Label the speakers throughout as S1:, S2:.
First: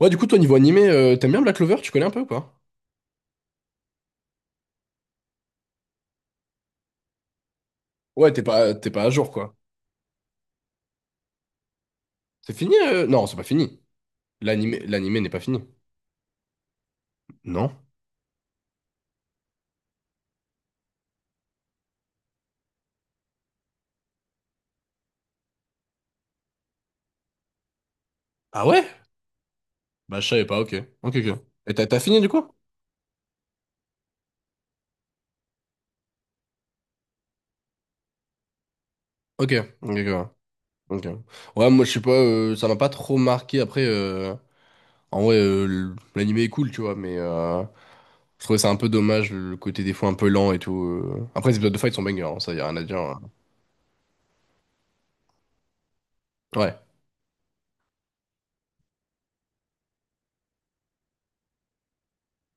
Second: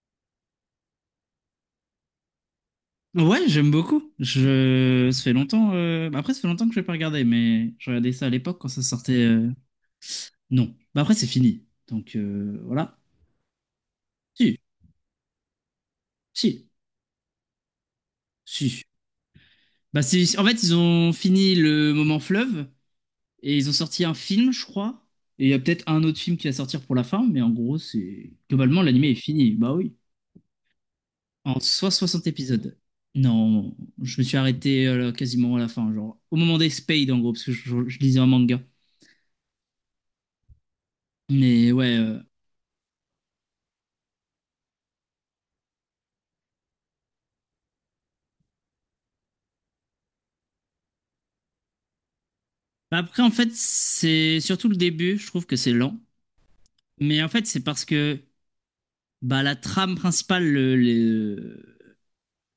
S1: Ouais, du coup, toi, niveau animé, t'aimes bien Black Clover? Tu connais un peu ou pas?
S2: Ouais, j'aime beaucoup. Ça fait longtemps. Bah, après, ça fait longtemps que je vais pas regarder, mais je regardais ça à
S1: Ouais,
S2: l'époque quand ça
S1: t'es pas à
S2: sortait.
S1: jour, quoi.
S2: Non. Bah, après, c'est fini. Donc,
S1: C'est fini?
S2: voilà.
S1: Non, c'est pas fini.
S2: Si,
S1: L'animé n'est pas fini.
S2: si,
S1: Non?
S2: si. Bah c'est. En fait, ils ont fini le moment fleuve et ils ont sorti un film, je crois. Et il y a peut-être un autre film qui va sortir pour la fin, mais en gros, c'est,
S1: Ah
S2: globalement,
S1: ouais?
S2: l'anime est fini. Bah oui.
S1: Bah, je savais pas, ok. Ok, ok.
S2: En
S1: Et
S2: soit
S1: t'as fini,
S2: 60
S1: du coup?
S2: épisodes. Non, je me suis arrêté, quasiment à la fin, genre au moment des Spades, en gros, parce que je lisais un manga.
S1: Ok, ok, ok. Ok. Ouais,
S2: Mais ouais.
S1: moi, je sais pas, ça m'a pas trop marqué. Après, en vrai, l'animé est cool, tu vois, mais je trouvais ça un peu dommage, le côté des fois un peu lent et tout. Après, les épisodes de fight sont bangers, hein, ça, y a rien à dire,
S2: Bah,
S1: hein.
S2: après, en fait, c'est surtout le début, je trouve que c'est lent.
S1: Ouais,
S2: Mais en fait, c'est parce que, bah, la trame principale,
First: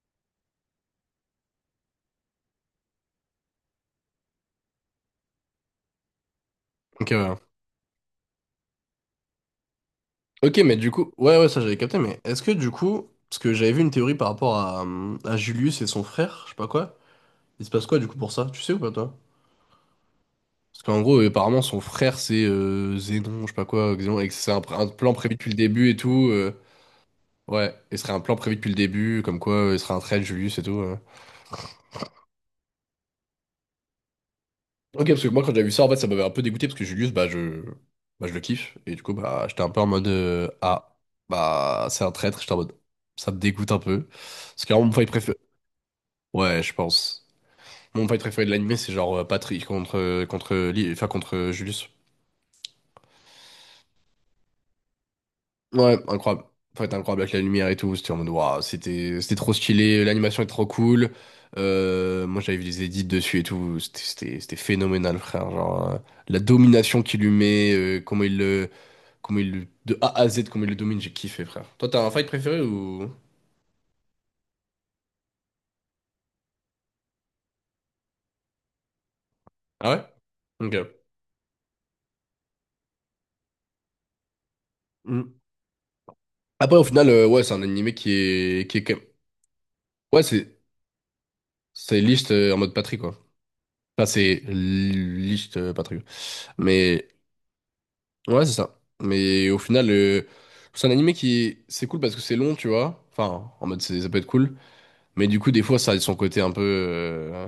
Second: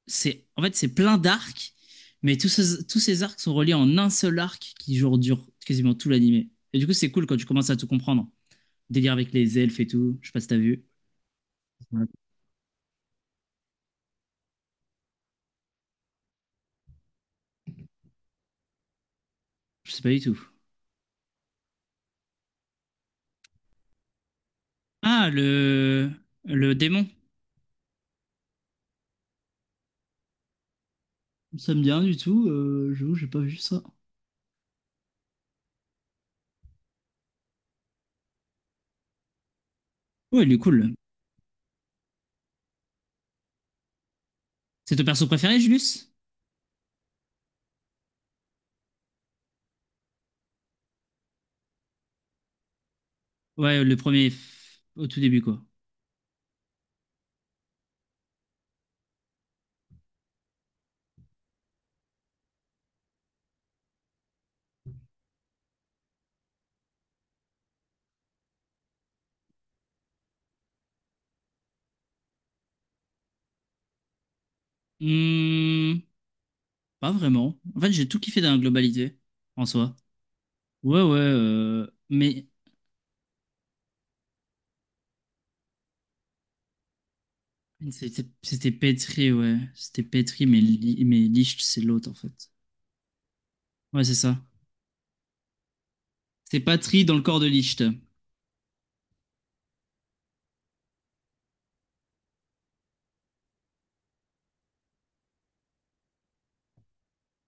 S2: c'est, en fait, c'est plein d'arcs, mais tous ces arcs sont reliés en un seul arc qui, genre, dure quasiment tout l'animé. Et du coup,
S1: ok,
S2: c'est cool quand tu
S1: ouais.
S2: commences à tout comprendre. Délire avec les elfes et tout, je sais pas si t'as
S1: Ok, mais
S2: vu.
S1: du coup, ouais, ouais, ça j'avais capté,
S2: Ouais.
S1: mais est-ce que du coup, parce que j'avais vu une théorie par rapport à Julius et son frère, je sais pas quoi, il se passe quoi du coup pour ça? Tu sais ou pas toi?
S2: Je sais pas du tout.
S1: Parce qu'en gros, apparemment, son frère c'est Zénon, je sais pas quoi, Xénon, et que c'est un plan
S2: Ah,
S1: prévu depuis le début et
S2: le,
S1: tout.
S2: le démon.
S1: Ouais, et ce serait un plan prévu depuis le début, comme quoi il serait un trait de Julius et tout.
S2: Ça me dit rien du tout, j'avoue, j'ai pas vu ça.
S1: Ok, parce que moi quand j'avais vu ça, en fait, ça m'avait un peu dégoûté parce que Julius, bah, je le kiffe, et du coup, bah j'étais un peu en mode
S2: Ouais, il est cool.
S1: ah, bah c'est un traître, j'étais en mode ça me dégoûte un peu. Parce qu'à un moment,
S2: C'est ton
S1: il
S2: perso
S1: préfère.
S2: préféré, Julius?
S1: Ouais, je pense. Mon fight préféré de l'anime, c'est genre Patrick contre, enfin, contre Julius.
S2: Ouais, le premier au tout début, quoi.
S1: Ouais, incroyable. Fight incroyable avec la lumière et tout. C'était en mode, waouh, c'était trop stylé. L'animation est trop cool. Moi, j'avais vu des edits dessus et tout. C'était phénoménal, frère. Genre, la domination qu'il lui met, comment de A à Z, comment il le domine, j'ai kiffé, frère. Toi, t'as un fight préféré ou?
S2: Hmm, pas vraiment. En fait, j'ai tout kiffé dans la globalité, en
S1: Ah
S2: soi.
S1: ouais? Ok.
S2: Ouais, ouais, mais
S1: Mm. Après, au final, ouais, c'est un animé
S2: c'était c'était
S1: qui est quand même.
S2: pétri, ouais. C'était
S1: Ouais,
S2: pétri, mais Licht, c'est
S1: c'est
S2: l'autre, en
S1: liste
S2: fait.
S1: en mode Patrick, quoi.
S2: Ouais,
S1: Ça,
S2: c'est ça.
S1: c'est Licht pas très bien.
S2: C'est Patri
S1: Mais
S2: dans le corps de Licht.
S1: ouais, c'est ça. Mais au final, c'est un animé qui c'est cool parce que c'est long, tu vois. Enfin, en mode, ça peut être cool. Mais du coup, des fois, ça a son côté un peu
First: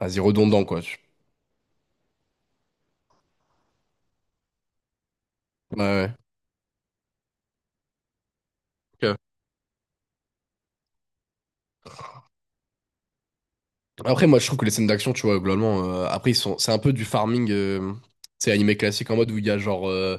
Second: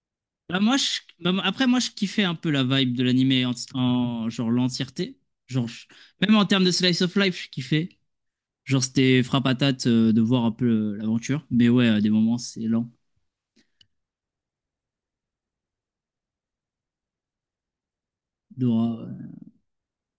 S1: vas-y,
S2: Bah,
S1: redondant,
S2: moi,
S1: quoi. Tu.
S2: bah, après, moi, je kiffais un peu la vibe de l'animé en, genre l'entièreté. Genre,
S1: Ouais,
S2: même en termes de slice of life, je kiffais. Genre,
S1: ouais. Ok.
S2: c'était frappe frappatate, de voir un peu, l'aventure. Mais ouais, à des moments, c'est lent.
S1: Après, moi, je trouve que les scènes d'action, tu vois, globalement, c'est un peu du farming. C'est animé
S2: Dora,
S1: classique en mode où
S2: ouais.
S1: il y a genre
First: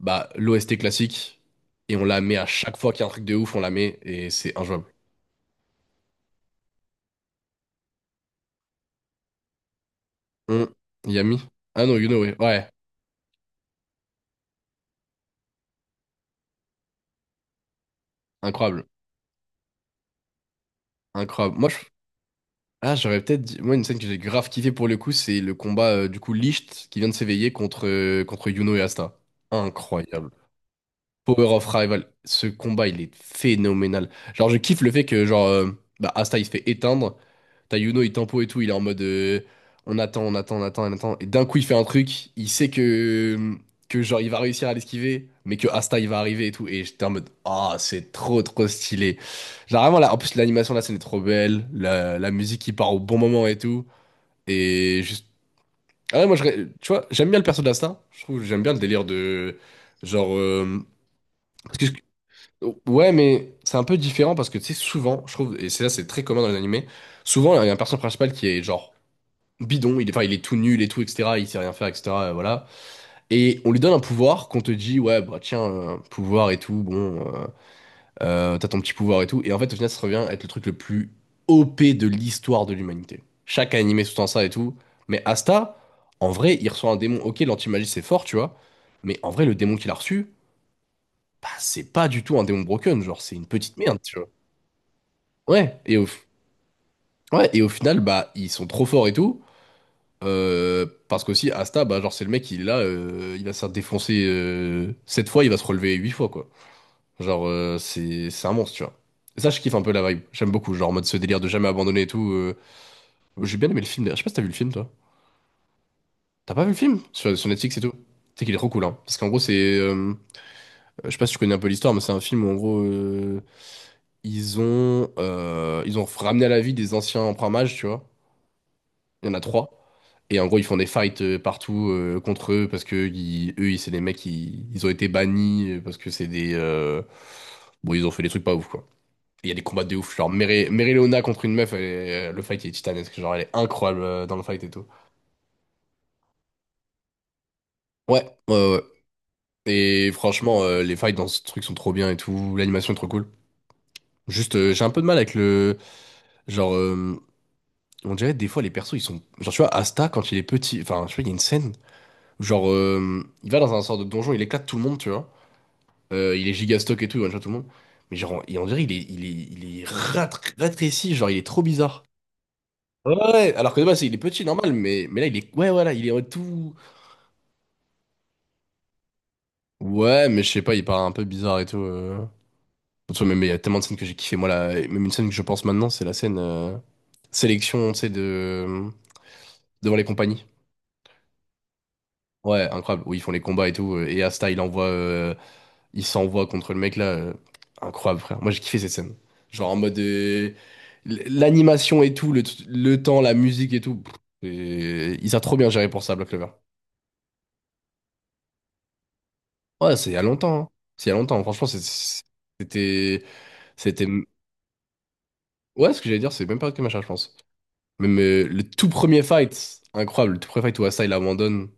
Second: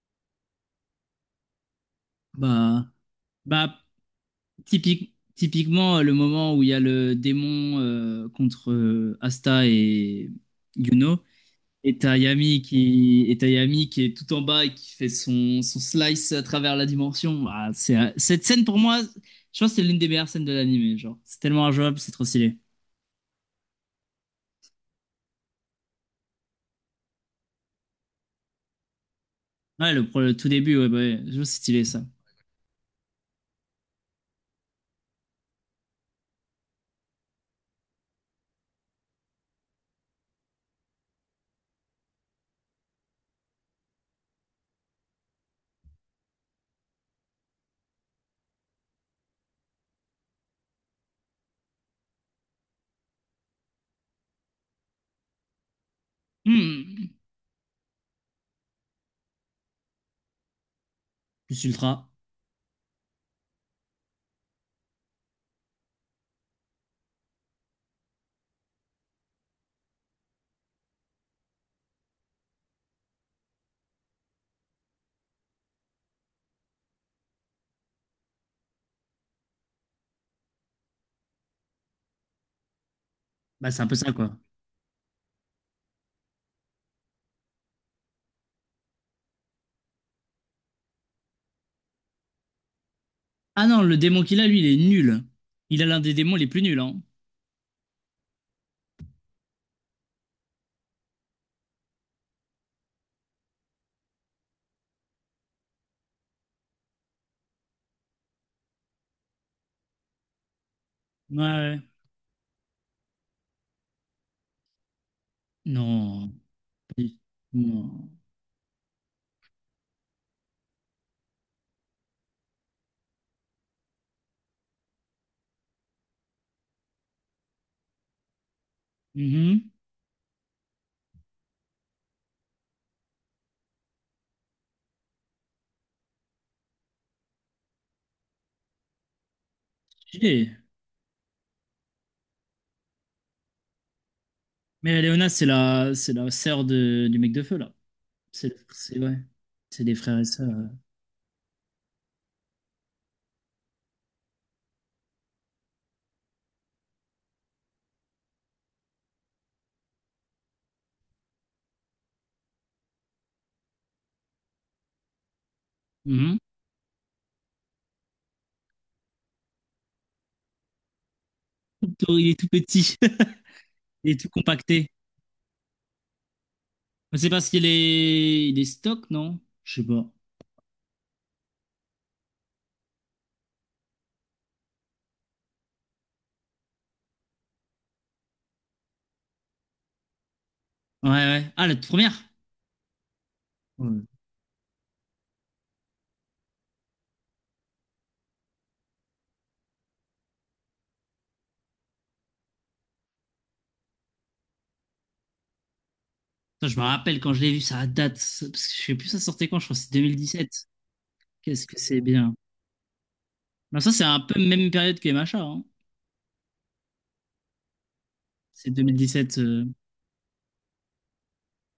S1: bah, l'OST classique et on la met à chaque
S2: Bah.
S1: fois qu'il y a un truc de ouf, on la
S2: Bah,
S1: met et c'est injouable.
S2: Typiquement, le moment où il y a le démon, contre, Asta et
S1: Hum,
S2: Yuno,
S1: Yami? Ah non, you know, ouais. Ouais,
S2: Et t'as Yami qui est tout en bas et qui fait son, son slice à travers la dimension. Ah, c'est, cette scène, pour
S1: incroyable.
S2: moi, je pense que c'est l'une des meilleures scènes de l'anime. Genre, c'est
S1: Incroyable.
S2: tellement injouable, c'est trop stylé.
S1: Ah, j'aurais peut-être dit. Moi, une scène que j'ai grave kiffé pour le coup, c'est le combat du coup Licht qui vient de s'éveiller contre, contre Yuno et Asta.
S2: Ouais,
S1: Incroyable.
S2: le tout début, ouais, bah ouais, je vois,
S1: Power
S2: c'est
S1: of
S2: stylé ça.
S1: Rival, ce combat il est phénoménal. Genre je kiffe le fait que genre bah, Asta il se fait éteindre, t'as Yuno il tempo et tout, il est en mode on attend, on attend, on attend, on attend, et d'un coup il fait un truc, il sait que genre il va réussir à l'esquiver, mais que Asta il va arriver et tout, et j'étais en mode ah c'est trop trop stylé. Genre vraiment là, en plus l'animation de la scène est trop belle, la musique qui part au bon moment et tout, et juste ah ouais tu vois
S2: Hmm.
S1: j'aime bien le perso d'Asta, je trouve j'aime bien le délire de genre
S2: Plus
S1: parce que.
S2: ultra,
S1: Ouais, mais c'est un peu différent parce que tu sais, souvent, je trouve, et c'est là, c'est très commun dans les animés, souvent, il y a un personnage principal qui est genre bidon, enfin, il est tout nul et tout, etc., il sait rien faire, etc., voilà. Et on lui donne un pouvoir qu'on te dit, ouais, bah tiens, pouvoir et tout, bon, t'as ton petit pouvoir et tout, et en fait, au final, ça revient à être le truc le plus OP de l'histoire de l'humanité.
S2: bah
S1: Chaque
S2: c'est un peu
S1: animé
S2: ça
S1: sous-tend
S2: quoi.
S1: ça et tout, mais Asta, en vrai, il reçoit un démon, ok, l'anti-magie, c'est fort, tu vois, mais en vrai, le démon qu'il a reçu, bah, c'est pas du tout un démon broken, genre, c'est une
S2: Ah
S1: petite
S2: non, le
S1: merde, tu
S2: démon
S1: vois.
S2: qu'il a, lui, il est nul.
S1: Ouais,
S2: Il a
S1: et
S2: l'un
S1: au,
S2: des démons les plus nuls, hein.
S1: ouais, et au final, bah, ils sont trop forts et tout. Parce qu'aussi, Asta, bah, genre, c'est le mec, il est là, il va se faire défoncer 7 fois, il va se relever 8 fois, quoi. Genre, c'est un monstre, tu vois. Et ça, je kiffe un peu la vibe. J'aime beaucoup, genre, en mode ce
S2: Ouais,
S1: délire de jamais
S2: ouais.
S1: abandonner et tout. J'ai bien aimé le film, d'ailleurs. Je sais pas si t'as vu le film, toi.
S2: Non.
S1: T'as pas vu le film? Sur Netflix et tout.
S2: Non.
S1: C'est qu'il est trop cool, hein. Parce qu'en gros, c'est. Je sais pas si tu connais un peu l'histoire, mais c'est un film où, en gros, ils ont ramené à la vie des anciens emprunts mages, tu vois. Il y en a 3.
S2: Mhm.
S1: Et en gros, ils font des fights partout contre eux parce que c'est des mecs qui ils ont été bannis parce que c'est des. Bon, ils ont fait des trucs pas ouf, quoi. Et il y a des combats de ouf. Genre,
S2: Stylé.
S1: Mary Leona contre une meuf, le fight il est titanesque. Genre, elle est incroyable dans le fight et tout.
S2: Mais Léona, c'est la sœur de, du mec de feu, là.
S1: Ouais, ouais, ouais.
S2: C'est, ouais. C'est des
S1: Et
S2: frères et sœurs.
S1: franchement, les fights dans ce truc sont trop bien et tout. L'animation est trop cool. Juste, j'ai un peu de mal avec le. Genre, on dirait des fois, les persos, ils sont. Genre, tu vois, Asta, quand il est petit. Enfin, tu vois, il y a une scène. Genre, il va dans un sort de donjon, il éclate tout le monde, tu vois.
S2: Mhm.
S1: Il est giga stock et tout, il one-shot tout le monde. Mais genre, et on dirait il est rétréci, genre, il est trop bizarre.
S2: Tout- il est tout petit.
S1: Ouais, ouais, ouais, alors que de base,
S2: Il
S1: il est
S2: est tout
S1: petit, normal,
S2: compacté.
S1: mais là, il est. Ouais, voilà, il est en tout.
S2: Mais c'est parce qu'il est stock, non? Je sais pas.
S1: Ouais, mais je sais pas, il paraît un peu bizarre et tout. De même, il y a tellement de scènes que j'ai kiffé. Moi, là, même une scène que je pense maintenant, c'est la scène sélection, tu sais, de... devant les compagnies.
S2: Ouais, ouais. Ah, la toute première?
S1: Ouais, incroyable, où ils font les combats et tout.
S2: Ouais.
S1: Et Asta, il envoie il s'envoie contre le mec là. Incroyable, frère. Moi, j'ai kiffé cette scène. Genre en mode. L'animation et tout, le temps, la musique et tout. Pff, et ils ont trop bien géré pour ça, Black Clover.
S2: Putain, je me rappelle quand je l'ai vu, ça date. Parce que je sais plus, ça sortait quand, je crois que
S1: Ouais, c'est il y a
S2: c'est
S1: longtemps,
S2: sept.
S1: hein. C'est il y a longtemps. Franchement,
S2: Qu'est-ce que c'est bien.
S1: c'était.
S2: Non, ça, c'est
S1: C'était.
S2: un peu même période que MHA, hein.
S1: Ouais, ce que j'allais dire, c'est même pas que machin, je pense. Même le
S2: C'est
S1: tout premier
S2: 2017.
S1: fight, incroyable. Le tout premier fight où Asa il abandonne.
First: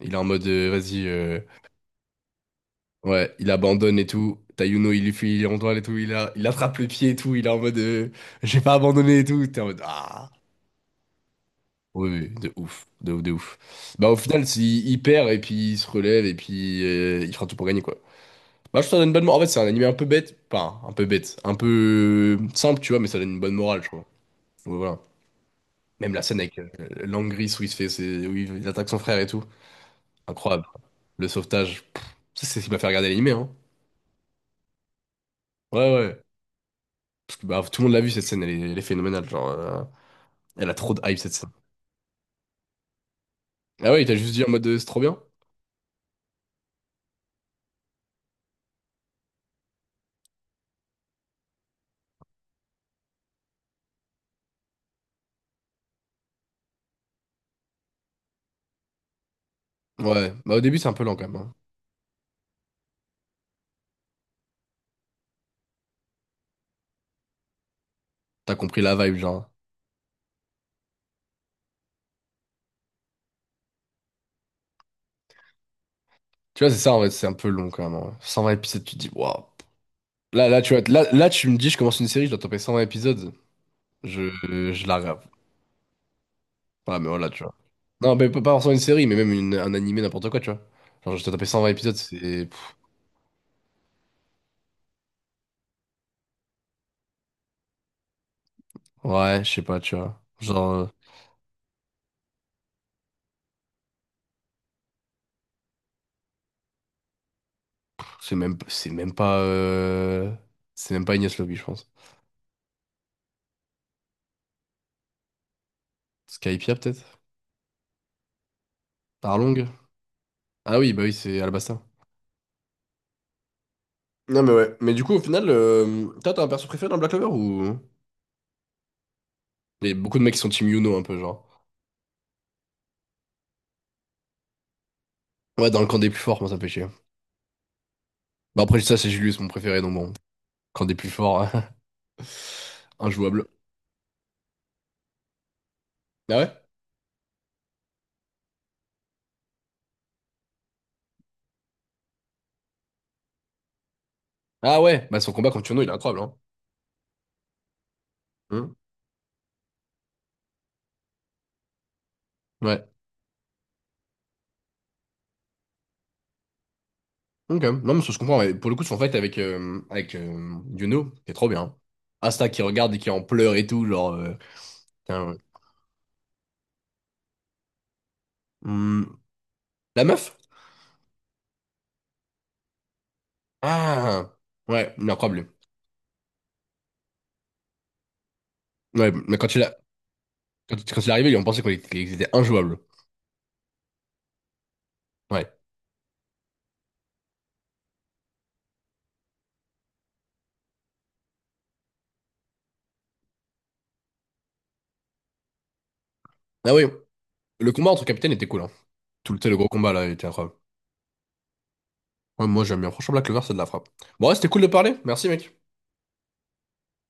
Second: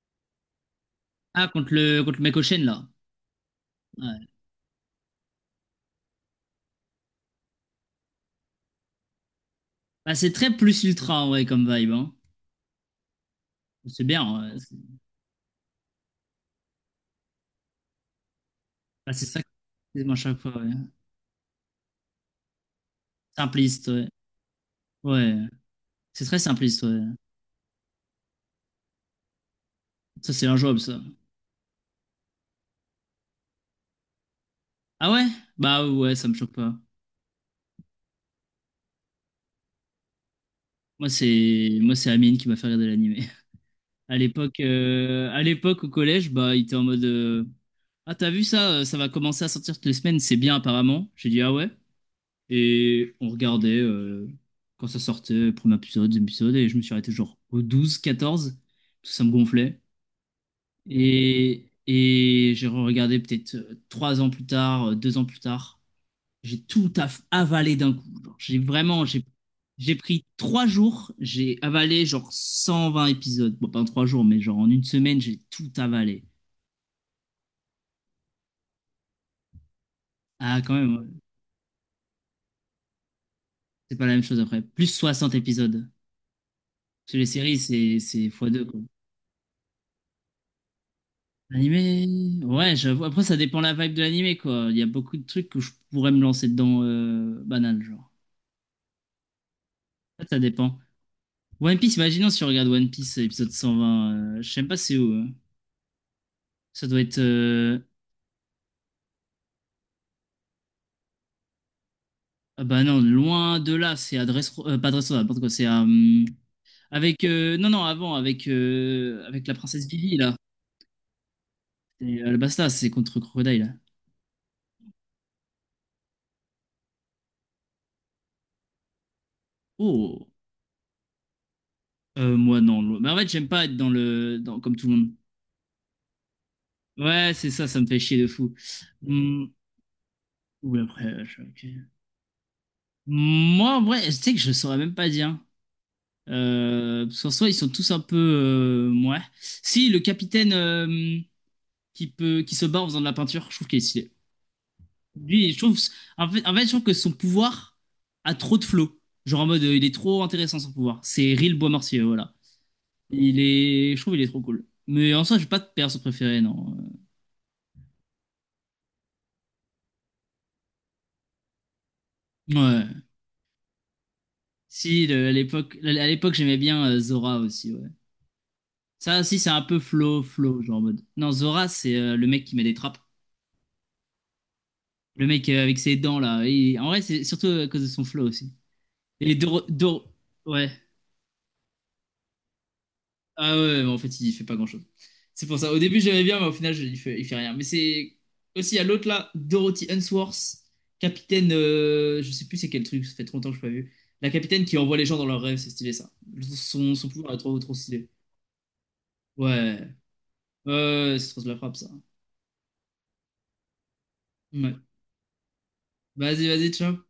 S1: Il est en mode, vas-y.
S2: Ah, contre le mec au chêne, là.
S1: Ouais, il abandonne et
S2: Ouais.
S1: tout. Tayuno, il lui fait, il est en toile et tout. Il attrape le pied et tout. Il est en mode, j'ai pas abandonné et tout. T'es en mode,
S2: Bah,
S1: ah.
S2: c'est très plus ultra, ouais, comme vibe.
S1: Oui,
S2: Hein.
S1: oui, de ouf, de ouf, de ouf.
S2: C'est
S1: Bah, au final,
S2: bien. Ouais. C'est
S1: il perd et puis il se relève et puis il fera tout pour gagner, quoi. Bah, je te donne une
S2: bah,
S1: bonne
S2: c'est
S1: morale.
S2: ça
S1: En
S2: que
S1: fait, c'est un animé un
S2: je
S1: peu
S2: dis, moi, à
S1: bête.
S2: chaque fois.
S1: Enfin, un
S2: Ouais.
S1: peu bête. Un peu simple, tu vois, mais ça donne une bonne morale, je
S2: Simpliste,
S1: crois.
S2: ouais.
S1: Ouais, voilà.
S2: Ouais.
S1: Même la
S2: C'est très
S1: scène avec
S2: simpliste, ouais.
S1: Langris où il se fait, où il attaque son frère et tout.
S2: Ça, c'est
S1: Incroyable.
S2: injouable, ça.
S1: Le sauvetage. Pff, ça, c'est ce qui m'a fait regarder l'animé, hein.
S2: Ah ouais?
S1: Ouais,
S2: Bah ouais,
S1: ouais.
S2: ça me choque pas.
S1: Bah, tout le monde l'a vu cette scène, elle est phénoménale. Genre, elle a trop de
S2: Moi,
S1: hype cette scène.
S2: c'est, moi c'est Amine qui m'a fait regarder l'animé.
S1: Ah ouais, il t'a
S2: À
S1: juste dit en
S2: l'époque,
S1: mode c'est trop bien?
S2: euh, à l'époque, au collège, bah, il était en mode, ah, t'as vu ça? Ça va commencer à sortir toutes les semaines, c'est bien, apparemment. J'ai dit, ah ouais? Et on regardait, quand ça sortait, premier épisode, deuxième épisode, et je me suis arrêté genre au 12-14. Tout ça me gonflait.
S1: Ouais, bah au début c'est un peu lent quand même, hein.
S2: Et j'ai regardé peut-être, 3 ans plus tard, 2 ans plus tard. J'ai tout avalé d'un coup. Genre,
S1: T'as
S2: j'ai
S1: compris la
S2: vraiment,
S1: vibe,
S2: j'ai,
S1: genre.
S2: j'ai pris 3 jours, j'ai avalé genre 120 épisodes. Bon, pas en 3 jours, mais genre en une semaine, j'ai tout avalé.
S1: Tu vois, c'est ça en fait, c'est un peu long quand même, hein. 120 épisodes, tu te dis, waouh.
S2: Ah, quand
S1: Tu vois,
S2: même, ouais.
S1: tu me dis, je commence une série, je dois taper 120 épisodes.
S2: C'est pas la même
S1: Je,
S2: chose après.
S1: je
S2: Plus
S1: la rêve.
S2: 60 épisodes.
S1: Ah, mais
S2: Parce que les
S1: voilà, tu vois.
S2: séries, c'est,
S1: Non,
S2: c'est
S1: mais
S2: x
S1: pas
S2: deux,
S1: forcément une
S2: quoi.
S1: série, mais même un animé, n'importe quoi, tu vois. Genre, je dois taper 120 épisodes,
S2: L'animé,
S1: c'est. Pff,
S2: ouais, j'avoue. Après, ça dépend la vibe de l'animé, quoi. Il y a beaucoup de trucs que je pourrais me lancer dedans, banal, genre.
S1: ouais, je sais pas, tu vois.
S2: Ça
S1: Genre,
S2: dépend. One Piece, imaginons si on regarde One Piece épisode 120, je sais même pas c'est où, hein. Ça doit être.
S1: c'est même pas. C'est même pas Ignace Lobby, je pense.
S2: Ah bah non, loin de là, c'est à pas Dressrosa, n'importe quoi, c'est à.
S1: Skypia, peut-être?
S2: Avec. Non, non, avant, avec, avec la
S1: Tarlong?
S2: princesse Vivi, là.
S1: Ah oui, bah oui, c'est Alabasta.
S2: Et Alabasta, c'est contre Crocodile, là.
S1: Non, mais ouais. Mais du coup, au final, toi, t'as un perso préféré dans Black Clover ou. Il y a beaucoup de
S2: Oh!
S1: mecs qui sont Team Yuno un peu, genre.
S2: Moi, non. Mais en fait, j'aime pas être dans le. Dans... Comme tout le monde.
S1: Ouais, dans le camp des plus forts, moi, ça me fait chier.
S2: Ouais, c'est ça, ça me fait chier de fou.
S1: Bah après, ça, c'est Julius, mon
S2: Hum,
S1: préféré, donc bon.
S2: Ou
S1: Camp des
S2: après,
S1: plus forts.
S2: ok.
S1: Injouable.
S2: Moi, en vrai, tu sais que je saurais même pas dire.
S1: Ah ouais?
S2: Parce qu'en soi, ils sont tous un peu. Ouais. Si, le capitaine, qui se bat en faisant de la peinture, je trouve qu'il est stylé.
S1: Ah ouais, bah son combat
S2: Lui, je
S1: contre
S2: trouve.
S1: Yuno, il est incroyable, hein.
S2: En fait, je trouve que son pouvoir a trop de
S1: Hum,
S2: flow. Genre en mode, il est trop intéressant son pouvoir. C'est Ril bois, voilà.
S1: ouais.
S2: Il est. Je trouve qu'il est trop cool. Mais en soi, j'ai pas de perso préféré, non.
S1: Ok. Non, mais ça se comprend. Mais pour le coup, son fight avec, euh, avec Yuno, c'est trop bien. Asta qui regarde et
S2: Ouais.
S1: qui en pleure et tout, genre.
S2: Si,
S1: Putain,
S2: à
S1: ouais.
S2: l'époque, j'aimais bien, Zora aussi, ouais.
S1: Hum,
S2: Ça aussi, c'est un peu
S1: la
S2: flow,
S1: meuf?
S2: flow, genre en mode. Non, Zora, c'est, le mec qui met des trappes.
S1: Ah! Ouais, il est
S2: Le mec,
S1: incroyable.
S2: avec ses dents là. En vrai, c'est surtout à cause de son flow aussi.
S1: Ouais,
S2: Et
S1: mais quand
S2: Doro...
S1: il a.
S2: Doro- Ouais.
S1: Quand il est arrivé, ils ont pensé qu'ils étaient injouables.
S2: Ah ouais, ouais, mais en fait, il fait pas grand-chose. C'est
S1: Ouais.
S2: pour ça. Au début, j'aimais bien, mais au final, il fait rien. Mais c'est aussi à l'autre là, Dorothy Unsworth, capitaine. Je sais plus c'est quel truc, ça fait trop longtemps que je l'ai pas vu. La capitaine qui envoie les gens dans leurs rêves, c'est stylé ça.
S1: Ah oui,
S2: Son, son pouvoir est trop,
S1: le
S2: trop
S1: combat entre
S2: stylé.
S1: capitaines était cool, hein. Tout le, tu sais, le gros
S2: Ouais.
S1: combat là, il était incroyable.
S2: Ouais, ouais, ouais, c'est trop de la frappe ça.
S1: Ouais, moi j'aime bien. Franchement, Black Clover, c'est de la frappe. Bon, ouais, c'était cool de
S2: Ouais.
S1: parler. Merci, mec.
S2: Vas-y, vas-y, ciao.